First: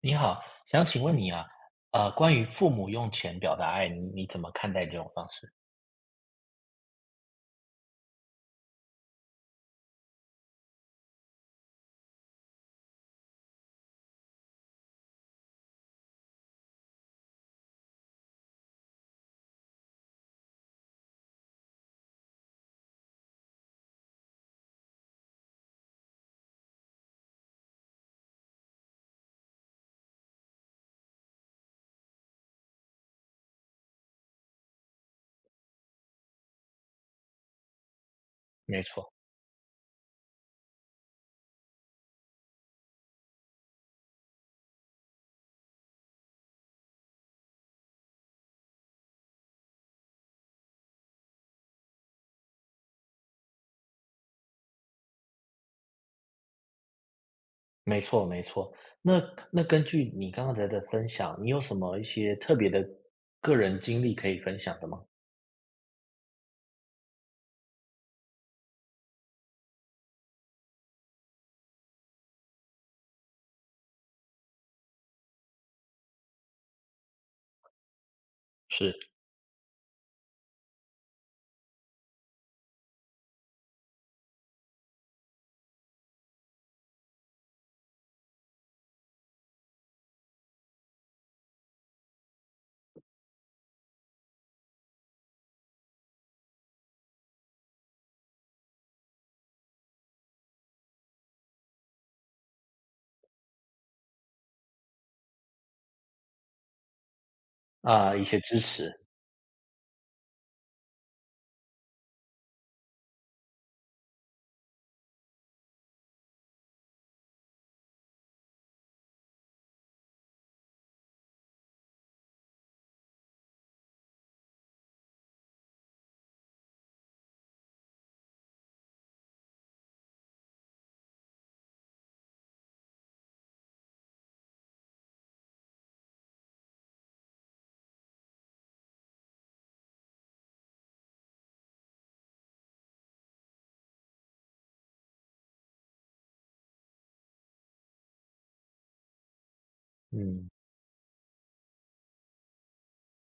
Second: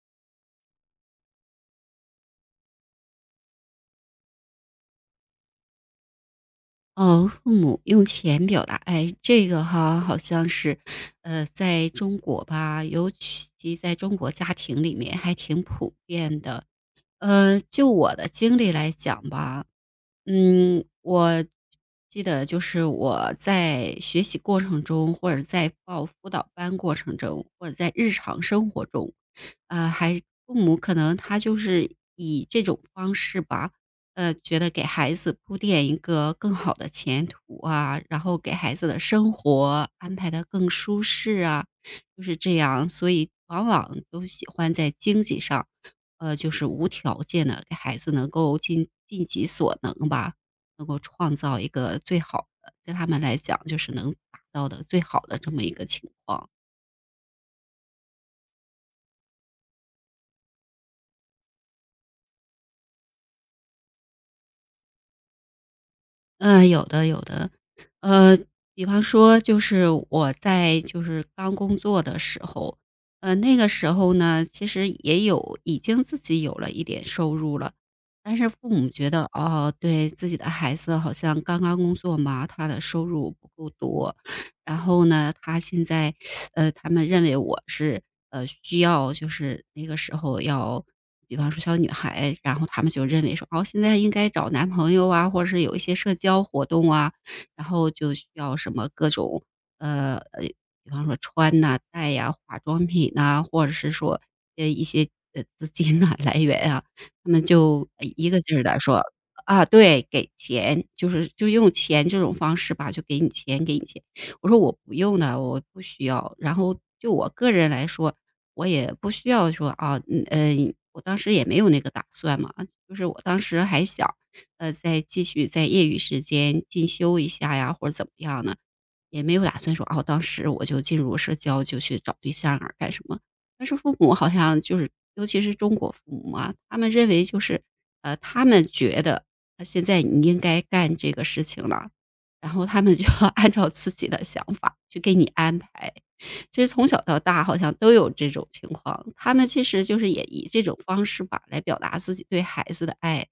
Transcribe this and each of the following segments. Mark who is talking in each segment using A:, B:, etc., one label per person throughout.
A: 你好，想请问你啊，关于父母用钱表达爱，你怎么看待这种方式？
B: 哦，父母用钱表达爱，这个哈好像是，在中国吧，尤其在中国家庭里面还挺普遍的。就我的经历来讲吧，我记得就是我在学习过程中，或者在报辅导班过程中，或者在日常生活中，呃，还父母可能他就是以这种方式吧，觉得给孩子铺垫一个更好的前途啊，然后给孩
A: 没
B: 子的
A: 错，
B: 生活安排的更舒适啊，就是这样，所以往往都喜欢在经济上。就是无条件的给孩子能够尽己所能吧，能够创造一个最好的，在他们来讲就是能达到的最好的这么一个情况。
A: 没错，没错。那根据你刚才的分享，你有什么一些特别的个人经历可以分享的吗？
B: 嗯，有的有的。呃，比方说就是我在就是刚工作的时候，那个时候呢，其实也有已经自己有了一点收入了，但是父母
A: 是
B: 觉得，哦，对，自己的孩子好像刚刚工作嘛，他的收入不够多，然后呢，他现在，他们认为我是，需要就是那个时候要比方说小女孩，然后他们就认为说，哦，现在应该找男朋友啊，或者是有一些社交活动啊，然后就需要什么各种，呃，呃，比方说穿呐、戴呀、化妆品呐，或者是说，一些，资金呐 来源啊，他们就，
A: 啊，一
B: 一
A: 些
B: 个劲
A: 支
B: 儿的
A: 持，
B: 说啊，对，给钱，就是就用钱这种方式吧，就给你钱，给你钱。我说我不用的，我不需要。然后就我个人来说，我也不需要说啊，我当时也没有那个打算嘛，就是我当时还想，再继续在业余时间进修一下呀，或者怎么样呢，也没有打算说哦，当时我就进入社交就去找对象啊干什么。但是父母好像就是，尤其是中国父母啊，他们认为就是，他们觉得现在你应该干这个事情了，然后他们就要 按照自己的想法去给你安排。其实从小到大好像都有这种情况，他们其实就是也以
A: 嗯，
B: 这种方式吧，来表达自己对孩子的爱。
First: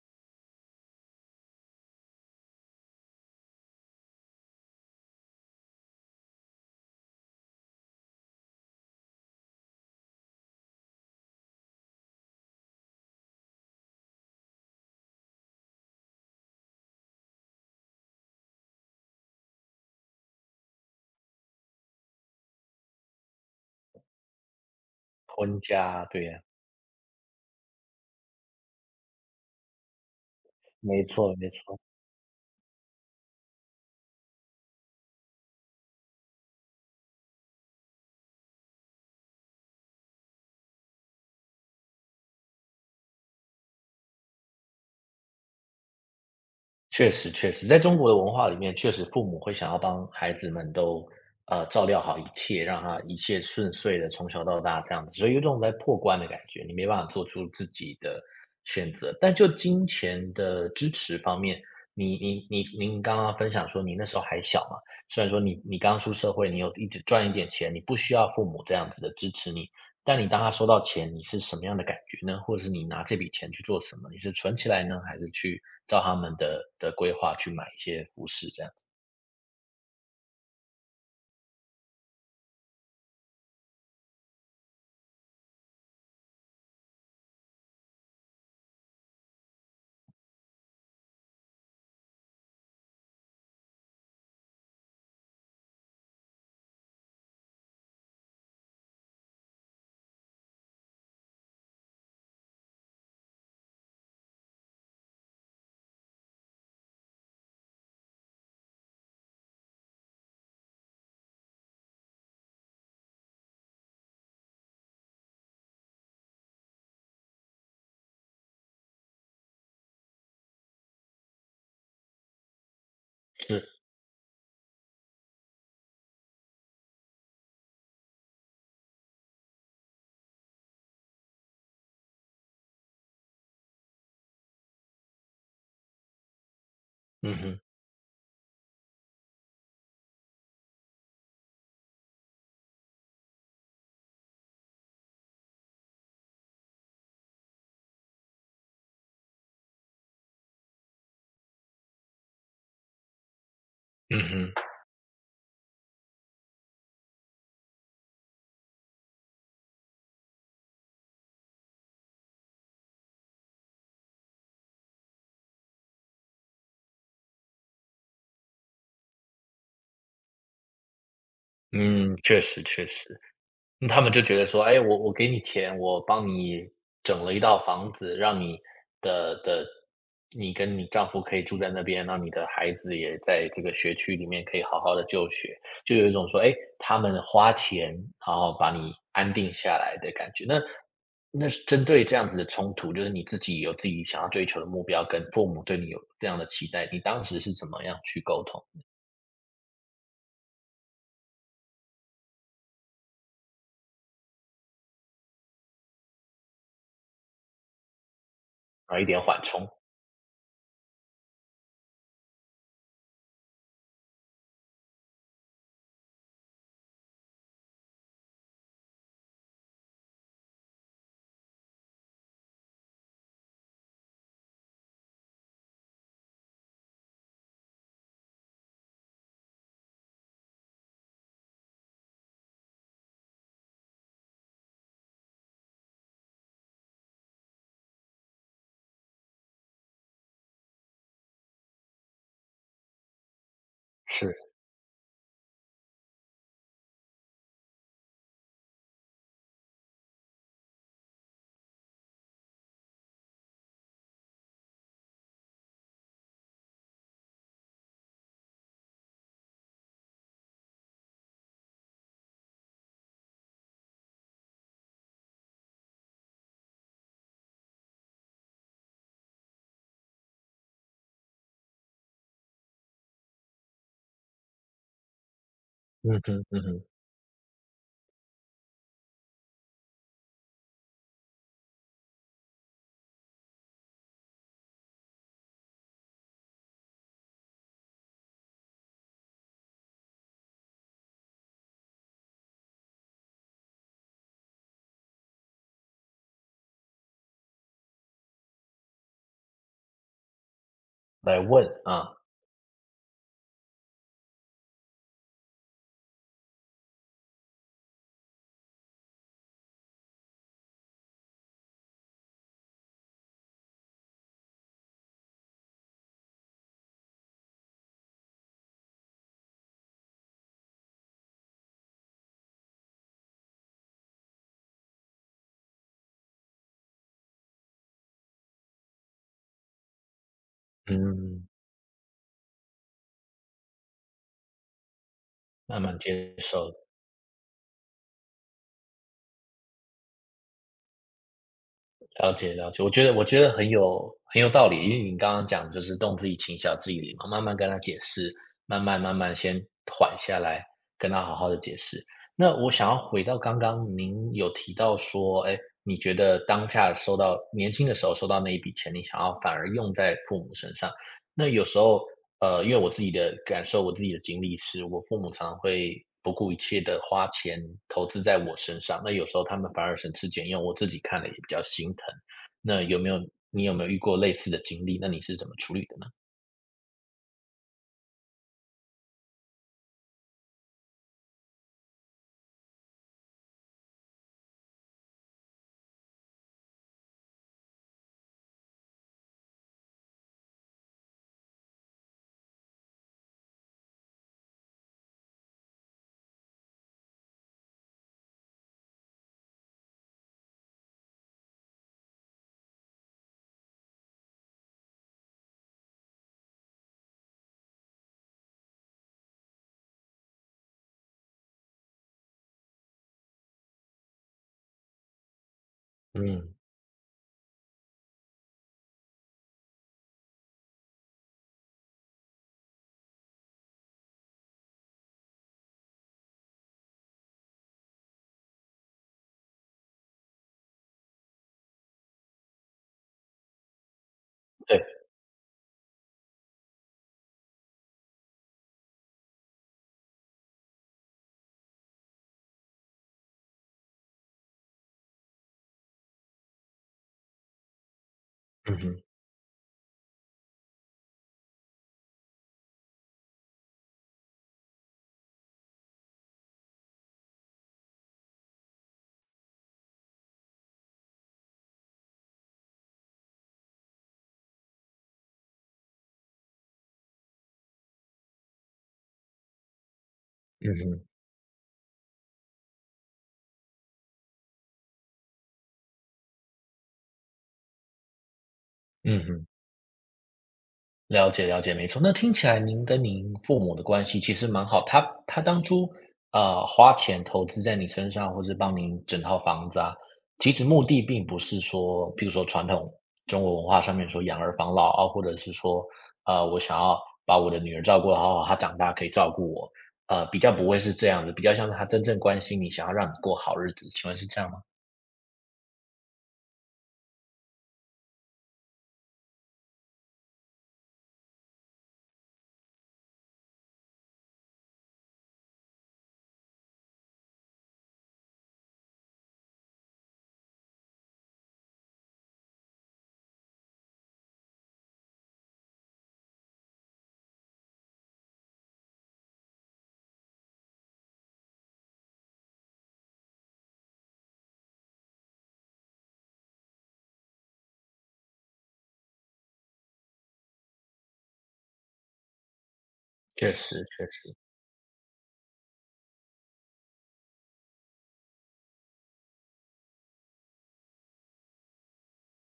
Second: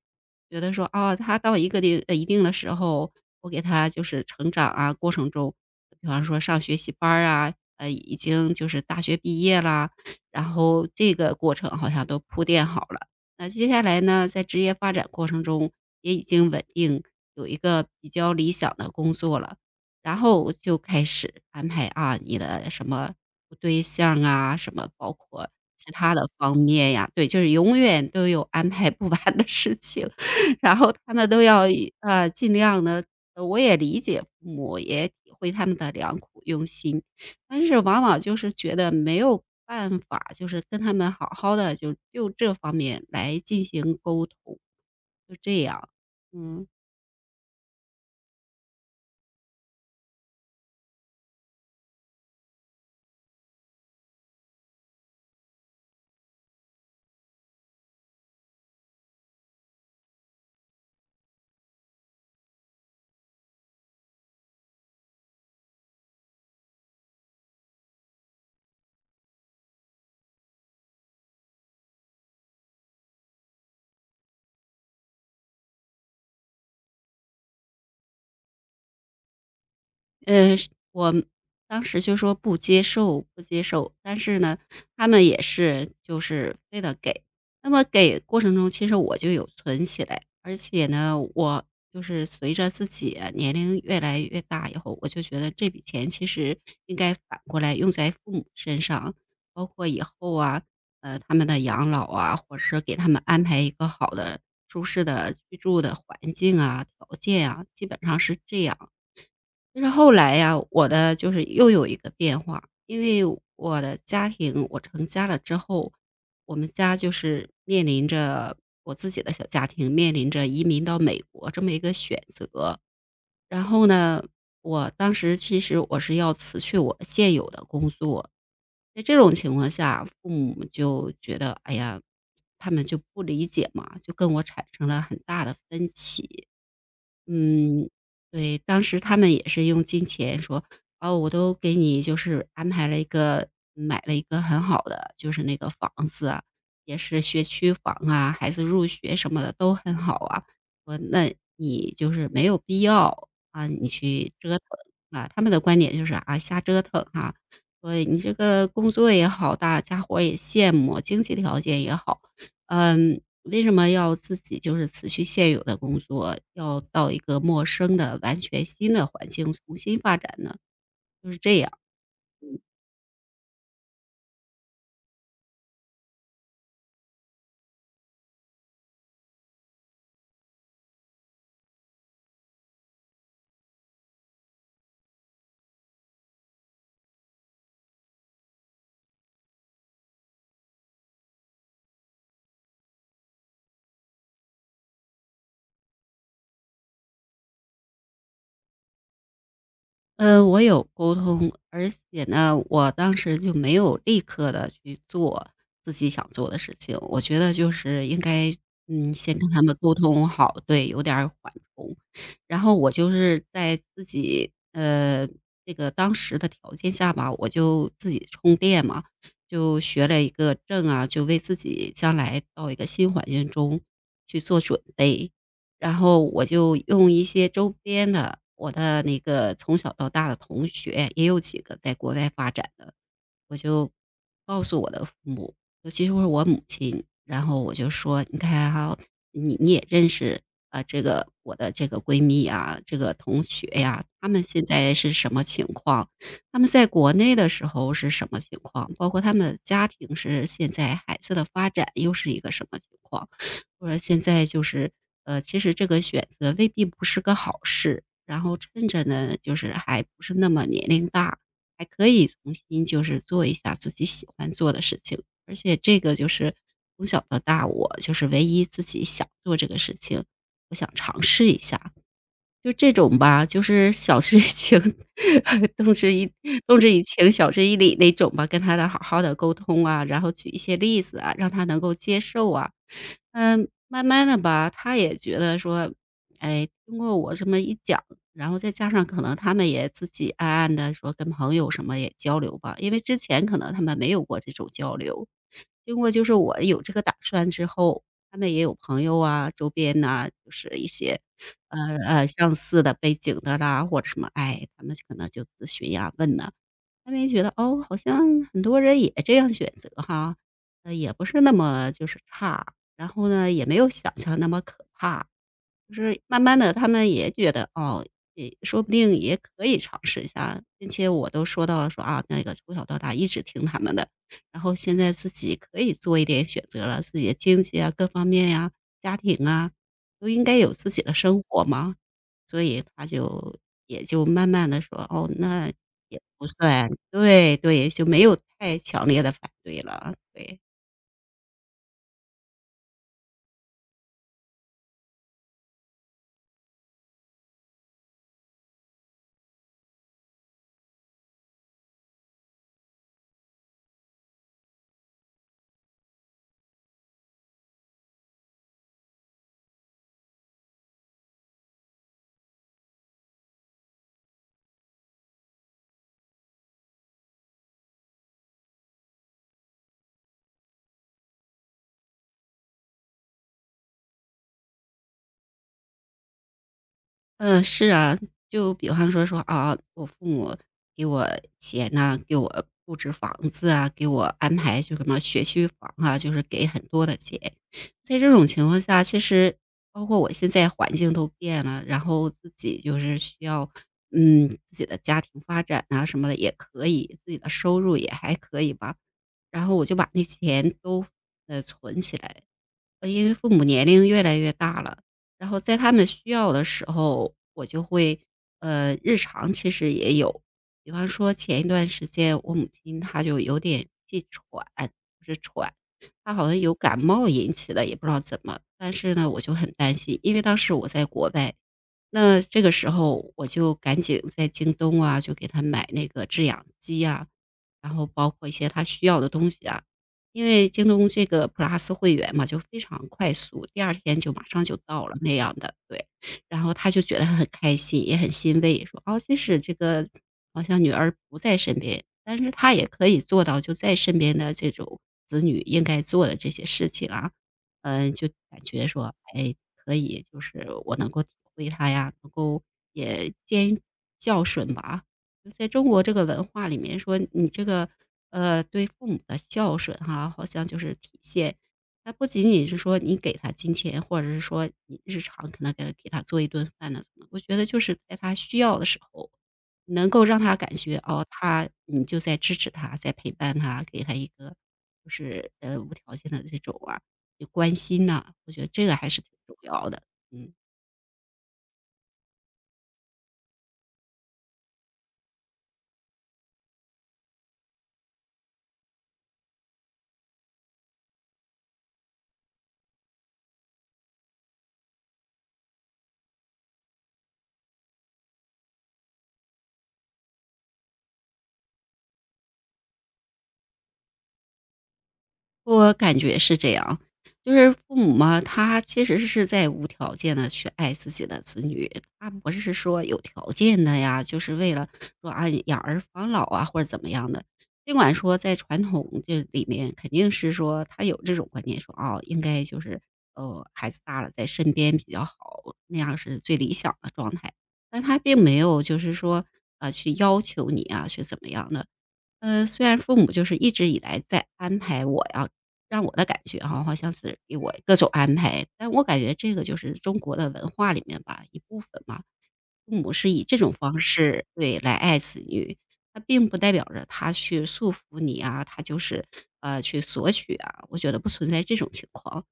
B: 觉得说，啊，他到一个一定的时候，我给他就是成长啊，过程中，比方说上学习班儿啊，已经就是大学毕业啦，然后这个过程好像都铺垫好了。那接下来呢，在职业发展过程中也已经稳定，有一个比较理想的工作了。然后我就开始安排啊，你的什么对象啊，什么包括
A: 婚
B: 其
A: 家，
B: 他
A: 对
B: 的
A: 呀，
B: 方面呀，对，就是永远都有安排不完的事情。然后
A: 没
B: 他们
A: 错，
B: 都
A: 没
B: 要
A: 错。
B: 尽量的，我也理解父母，也体会他们的良苦用心，但是往往就是觉得没有办法，就是跟他们好好的就这方面来进行沟通，就这样，嗯。
A: 确实确实，在中国的文化里面，确实父母会想要帮孩子们都，照料好一切，让他一切顺遂的从小到大这样子，所以有种在破关的感觉，你没办法做出自己的选择。但就金钱的支持方面，你你你您刚刚分享说你那时候还小嘛，虽然说你刚出社会，你有一直赚一点钱，你不需要父母这样子的支持你，但你当他收到钱，你是什么样的感觉呢？或者是你拿这笔钱去做什么？你是存起来呢，还是去照他们的规划去买一些服饰这样子？
B: 是我当时就说不接受，不接受。但是呢，他们也是就是非得给。那么给过程中，其实我就有存起来，而且呢，我就是随着自己啊年龄越来越大以后，我就觉得这笔钱其实应该反过来用在父母身上，包括以后啊，他们的养老啊，或者是给他们安排一个好的、舒适的居住的环境啊、条件啊，基本上是这样。但是后来呀，我的就是又有一个变化，因为我的家庭我成家了之后，我们家就是面临着我自己的小家庭面临着移民到美国这么一个选择。然
A: 是，
B: 后呢，我当时其实我是要辞去我现有的工作，在这种情况下，父母就觉得，哎呀，他们就不理解嘛，就跟我产生了很大的分歧。
A: 嗯哼，
B: 嗯，对，当时他们也是用金钱说：“哦，我都给你就是安排了一个买了一个很好的，就是那个房子啊，也是学区房啊，孩子入学什么的都很好啊。”我那你就是没有必要啊，你
A: 嗯
B: 去折
A: 哼，
B: 腾啊。”他们的观点就是啊，瞎折腾啊，所以你这个工作也好，大家伙儿也羡慕，经济条件也好，为什么要自己就是辞去现有的工作，要到一个陌生的、完全新的环境重新发展呢？就是这样。
A: 嗯，确实确实。嗯，他们就觉得说，哎，我给你钱，我帮你整了一套房子，让你的的你跟你丈夫可以住在那边，让你的孩子也在这个学区里面可以好好的就学，就有一种说，哎，他们花钱然后把你安定下来的感觉。那是针对这样子的冲突，就是你自己有自己想要追求的目标，跟父母对你有这样的期待，你当时是怎么样去沟通，
B: 我有沟通，而且呢，我当时就没有立刻的去做自己想做的事情。我觉得就是应该，
A: 啊，一点
B: 先
A: 缓
B: 跟他
A: 冲？
B: 们沟通好，对，有点儿缓冲。然后我就是在自己，这个当时的条件下吧，我就自己充电嘛，就学了一个证啊，就为自己将来到一个新环境中去做准备。然后我就用一些周边的我的那个从小到大的同学，也有几个在国外发展的，我就告诉我的父母，尤其是我母亲，然后我就说：“你看哈，你也认识啊，这个我的这个闺蜜啊，这个同学呀，她
A: 是，
B: 们现在是什么情况？她们在国内的时候是什么情况？包括她们的家庭是现在孩子的发展又是一个什么情况？”或者现在就是其实这个选择未必不是个好事，然后趁着呢，就是还不是那么年龄大。”还可以重新就是做一下自己喜欢做的事情，而且这个就是从小到大我就是唯一自己想做这个事情，我想就这种吧，就是晓之以情，动之
A: 嗯
B: 以
A: 哼，嗯
B: 动
A: 哼，
B: 之以情，晓之以理那种吧，跟他的好好的沟通啊，然后举一些例子啊，让他能够接受啊。嗯，慢慢的吧，他也觉得说，哎，经过我这么一讲，然后再加上可能他们也自己暗暗的说跟朋友什么也交流吧，因为之前可能他们没有过这种交流。经过就是我有这个打算之后，他们也有朋友啊，周边呐，就是一些
A: 来问啊，
B: 相似的背景的啦，或者什么，哎，他们可能就咨询呀、问呐，他们也觉得，哦，好像很多人也这样选择哈，也不是那么就是差，然后呢，也没有想象那么可怕。就是慢慢的，他们也觉得，哦，也说不定也可以尝试一下，并且我都说到了说，啊，那个从小到大一直听他们的，然后现在自己可以做一点选择了，自己的经济啊，各方面呀，家庭啊，都应该有自己的生
A: 嗯。
B: 活嘛。所以他就也就慢慢的说，哦，那
A: 慢慢
B: 也
A: 接
B: 不
A: 受，
B: 算对，对，就没有太强烈的反对了，对。
A: 了解了解。我觉得很有道理，因为你刚刚讲就是动自己情，晓自己理嘛，慢慢跟他解释，慢慢先缓下来，跟他好好的解释。那我想要回到刚刚您有提到说，哎，你觉得当下收到年轻的时候收到那一笔钱，你想要反而用在父母身上，那有时候因为我自己的感受，我自己的经历是，我父母常常会不顾一切的花钱投资在我身上，那有时候他们反而省吃俭用，我自己看了也比较心疼。那你有没有遇过类似的经历？那你是怎么处理的呢？
B: 嗯，是啊，就比方说啊，我父母给我钱呐、给我布置房子啊，给我安排就什么学区房啊，就是给很多的钱。在这种情况下，其实包括我现在环境都变了，然后自己就是需要，自己的家庭发展啊什么的也可以，自己的收入也还可以吧。然后我就把那钱都存起来，因为父母年龄越来越大了，然后在他们需要的时候，我就会日常其实也有，比方说前一段时间我母亲她就有点气喘，就是喘，她好
A: 嗯，
B: 像有感冒引起的，也不知道怎么，但是呢，我就很担心，因为当时我在国外，那这个时候我就赶紧在京东啊，就给她买那个制氧机啊，然后包括一些她需要的东西啊。因为京东这个 Plus 会员嘛，就非常快速，第二天就马上就
A: 对，
B: 到了，那样的，对。然后他就觉得很开心，也很欣慰，说：“哦，即使这个好像女儿不在身边，但是他也可以做到就在身边的这种子女应该做的这些事情啊。”嗯，就感
A: 嗯
B: 觉
A: 哼，
B: 说，哎，可以，就是我能够体会他呀，能够也兼孝顺吧。在中国这个文化里面说，你这个对父母的孝顺哈、好像就是体现，它不仅仅是说你给他金钱，或者是说你日常可能给他做一顿饭呢，怎么？我觉得就是在他需要的时候，能够让他
A: 嗯
B: 感觉
A: 哼，
B: 哦，他你就在支持他，在陪伴他，给他一个就是无条件的这种啊，就关心呐、我觉得这个还是
A: 嗯
B: 挺
A: 哼。
B: 重要的。嗯。
A: 了解了解，没错。那听起来您跟您父母的关系其实蛮好，他当初花钱投资在你身上，或是帮您整套房子啊，其实目的并不是说，譬如说传统中国文化上面说养儿防老啊，或者是说我想要把我的女儿照顾好好，她长大可以照顾我，比较不会是这样子，比较像是他真正关心你，想要让你过好日子。请问是这样吗？
B: 我感觉是这样，就是父母嘛，他其实是在无条件的去爱自己的子女，他不是说有条件的呀，就是为了说啊养儿防老啊或者怎么样的。尽管说在传统这里面肯定是说他有这种观念说，哦，应该就是孩子大了在身边比较好，那样是最理想的状态。但他并没有就是说啊去要求你啊去怎么样的，虽然父母就是一直以来在安排我呀，让我的感觉哈，好像是给我各种安排，但我感觉这个就是中国的文化里面吧，一部分嘛。父母是以
A: 确
B: 这种
A: 实，
B: 方
A: 确实，
B: 式对来爱子女，他并不代表着他去束缚你啊，他就是去索取啊，我觉得不存在这种情况。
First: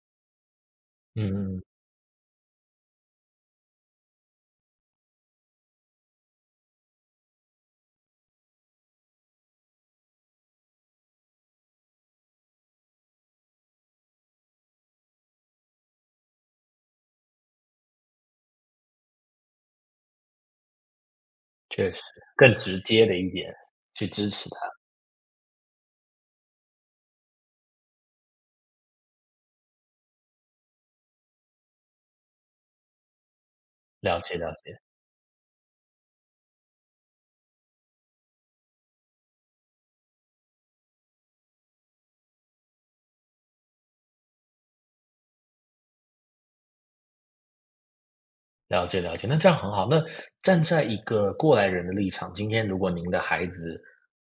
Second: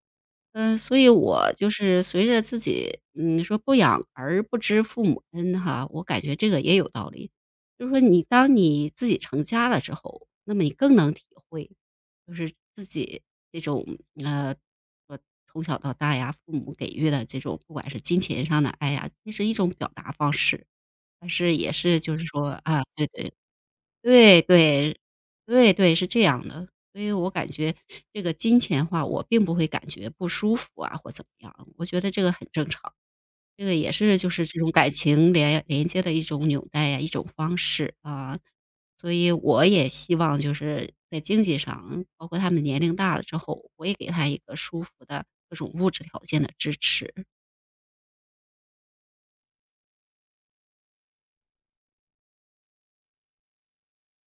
B: 嗯，所以
A: 嗯
B: 我
A: 嗯，
B: 就是随着自己，嗯，说不养儿不知父母恩哈，我感觉这个也有道理。就是说你当你自己成家了之后，那么你更能体会，就是自己这种呃，我从小到大呀，父母给予的这种不管是金钱上的爱呀，那是一种表达方式，但是也
A: 确
B: 是
A: 实，
B: 就是说
A: 更直
B: 啊，
A: 接
B: 对
A: 的一
B: 对，
A: 点去支
B: 对
A: 持他。
B: 对，对对，是这样的。所以我感觉这个金钱话，我并不会感觉不舒服啊或怎么样，我觉得这个很正常。这个也是
A: 了
B: 就
A: 解
B: 是
A: 了
B: 这种
A: 解。
B: 感情连接的一种纽带呀，一种方式啊。所以我也希望就是在经济上，包括他们年龄大了之后，我也给他一个舒服的各种物质条件的支持。
A: 了解了解，那这样很好。那站在一个过来人的立场，今天如果您的孩子，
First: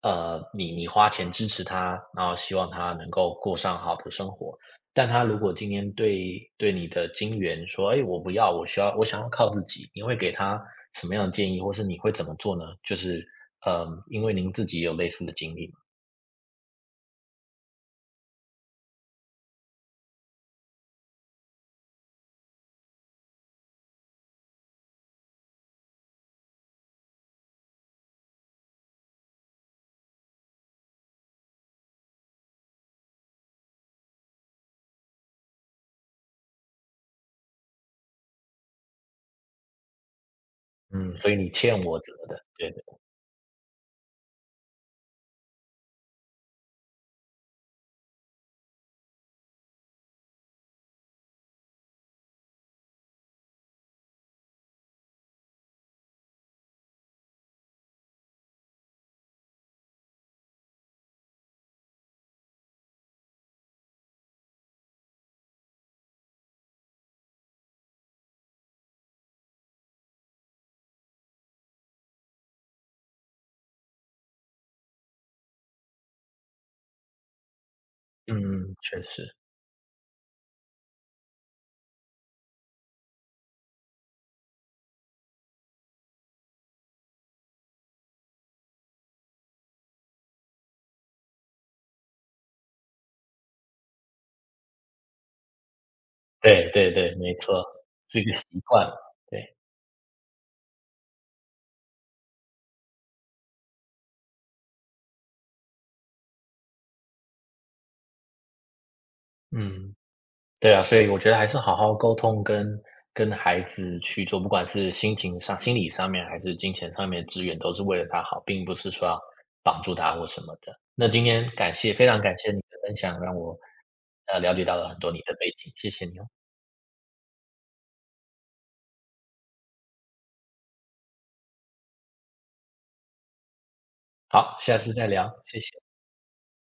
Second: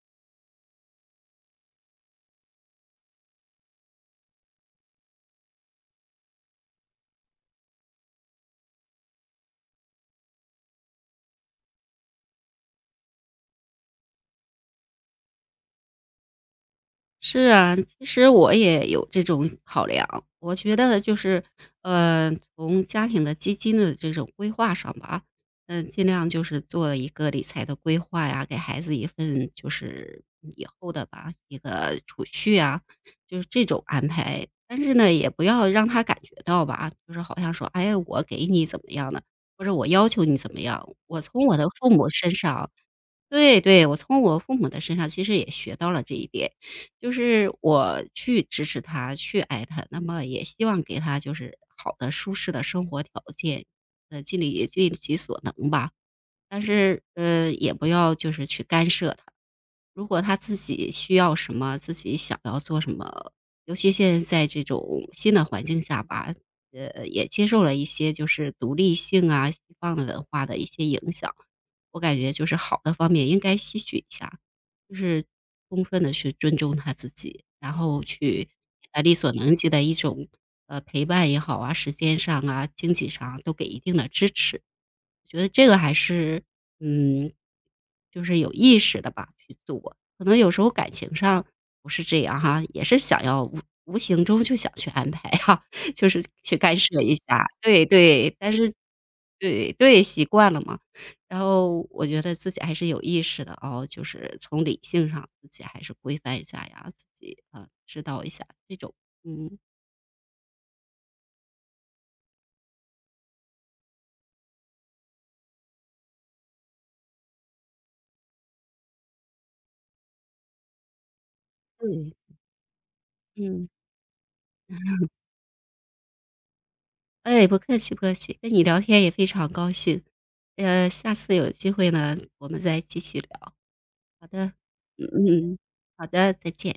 A: 你花钱支持他，然后希望他能够过上好的生活，但他如果今天对你的金源说：“哎，我不要，我需要，我想要靠自己。”你会给他什么样的建议，或是你会怎么做呢？就是，嗯，因为您自己有类似的经历嘛，
B: 是啊，其实我也有这种考量。我觉得就是，从家庭的基金的这种规划上吧，嗯，尽量就是做一个理财的规划呀，给孩子一份就是以后的吧一个储蓄啊，就是这种安排。但是呢，也不要让他感觉到吧，就是好像说，哎，我给你怎么样的，或者我要求你怎么样。
A: 嗯，
B: 我
A: 所以
B: 从
A: 你
B: 我的
A: 欠
B: 父
A: 我
B: 母
A: 怎么
B: 身
A: 的，
B: 上
A: 对对，
B: 对对，我从我父母的身上其实也学到了这一点，就是我去支持他，去爱他，那么也希望给他就是好的、舒适的生活条件，尽力也尽其所能吧。但是，也不要就是去干涉他。如果他自己需要什么，自己想要做什么，尤其现在这种新的环境下吧，也接受了一些就是独立性啊，西方的文化的一些影响，我感觉就是好的方面应该吸取一下。就是充分的去尊重他自己，然后去
A: 嗯嗯，
B: 给他
A: 确
B: 力所
A: 实，
B: 能及的一种，陪伴也好啊，时间上啊、经济上啊都给一定的支持。觉得这个还是，嗯，就是有意识的吧去做。可能有时候感情上不是这样哈，也是想要无形中就想去安排哈，就是去
A: 对
B: 干
A: 对
B: 涉
A: 对，
B: 一
A: 没
B: 下。
A: 错，
B: 对
A: 是一个
B: 对，
A: 习
B: 但是
A: 惯，对，
B: 对对，习惯了嘛。然后我觉得自己还是有意识的哦，就是从理性上自己还是规范一下呀，自己啊知道一下这种，嗯
A: 嗯。对啊，所以我觉得还是好好沟通跟孩子去做，不管是心情上、心理上面，还是金钱上面的资源都是为了他好，并不是说要绑住他或什么的。那今天感谢，非
B: 嗯。
A: 常感谢你的分享，让我
B: 嗯，
A: 了解到了很多你的背景，谢谢你哦。
B: 哎，不客气不客气，跟你聊天也非常高兴，下次有机会呢，我们再继续聊。好的，
A: 好，下次
B: 嗯
A: 再聊，
B: 嗯嗯
A: 谢谢。
B: 好的，再见。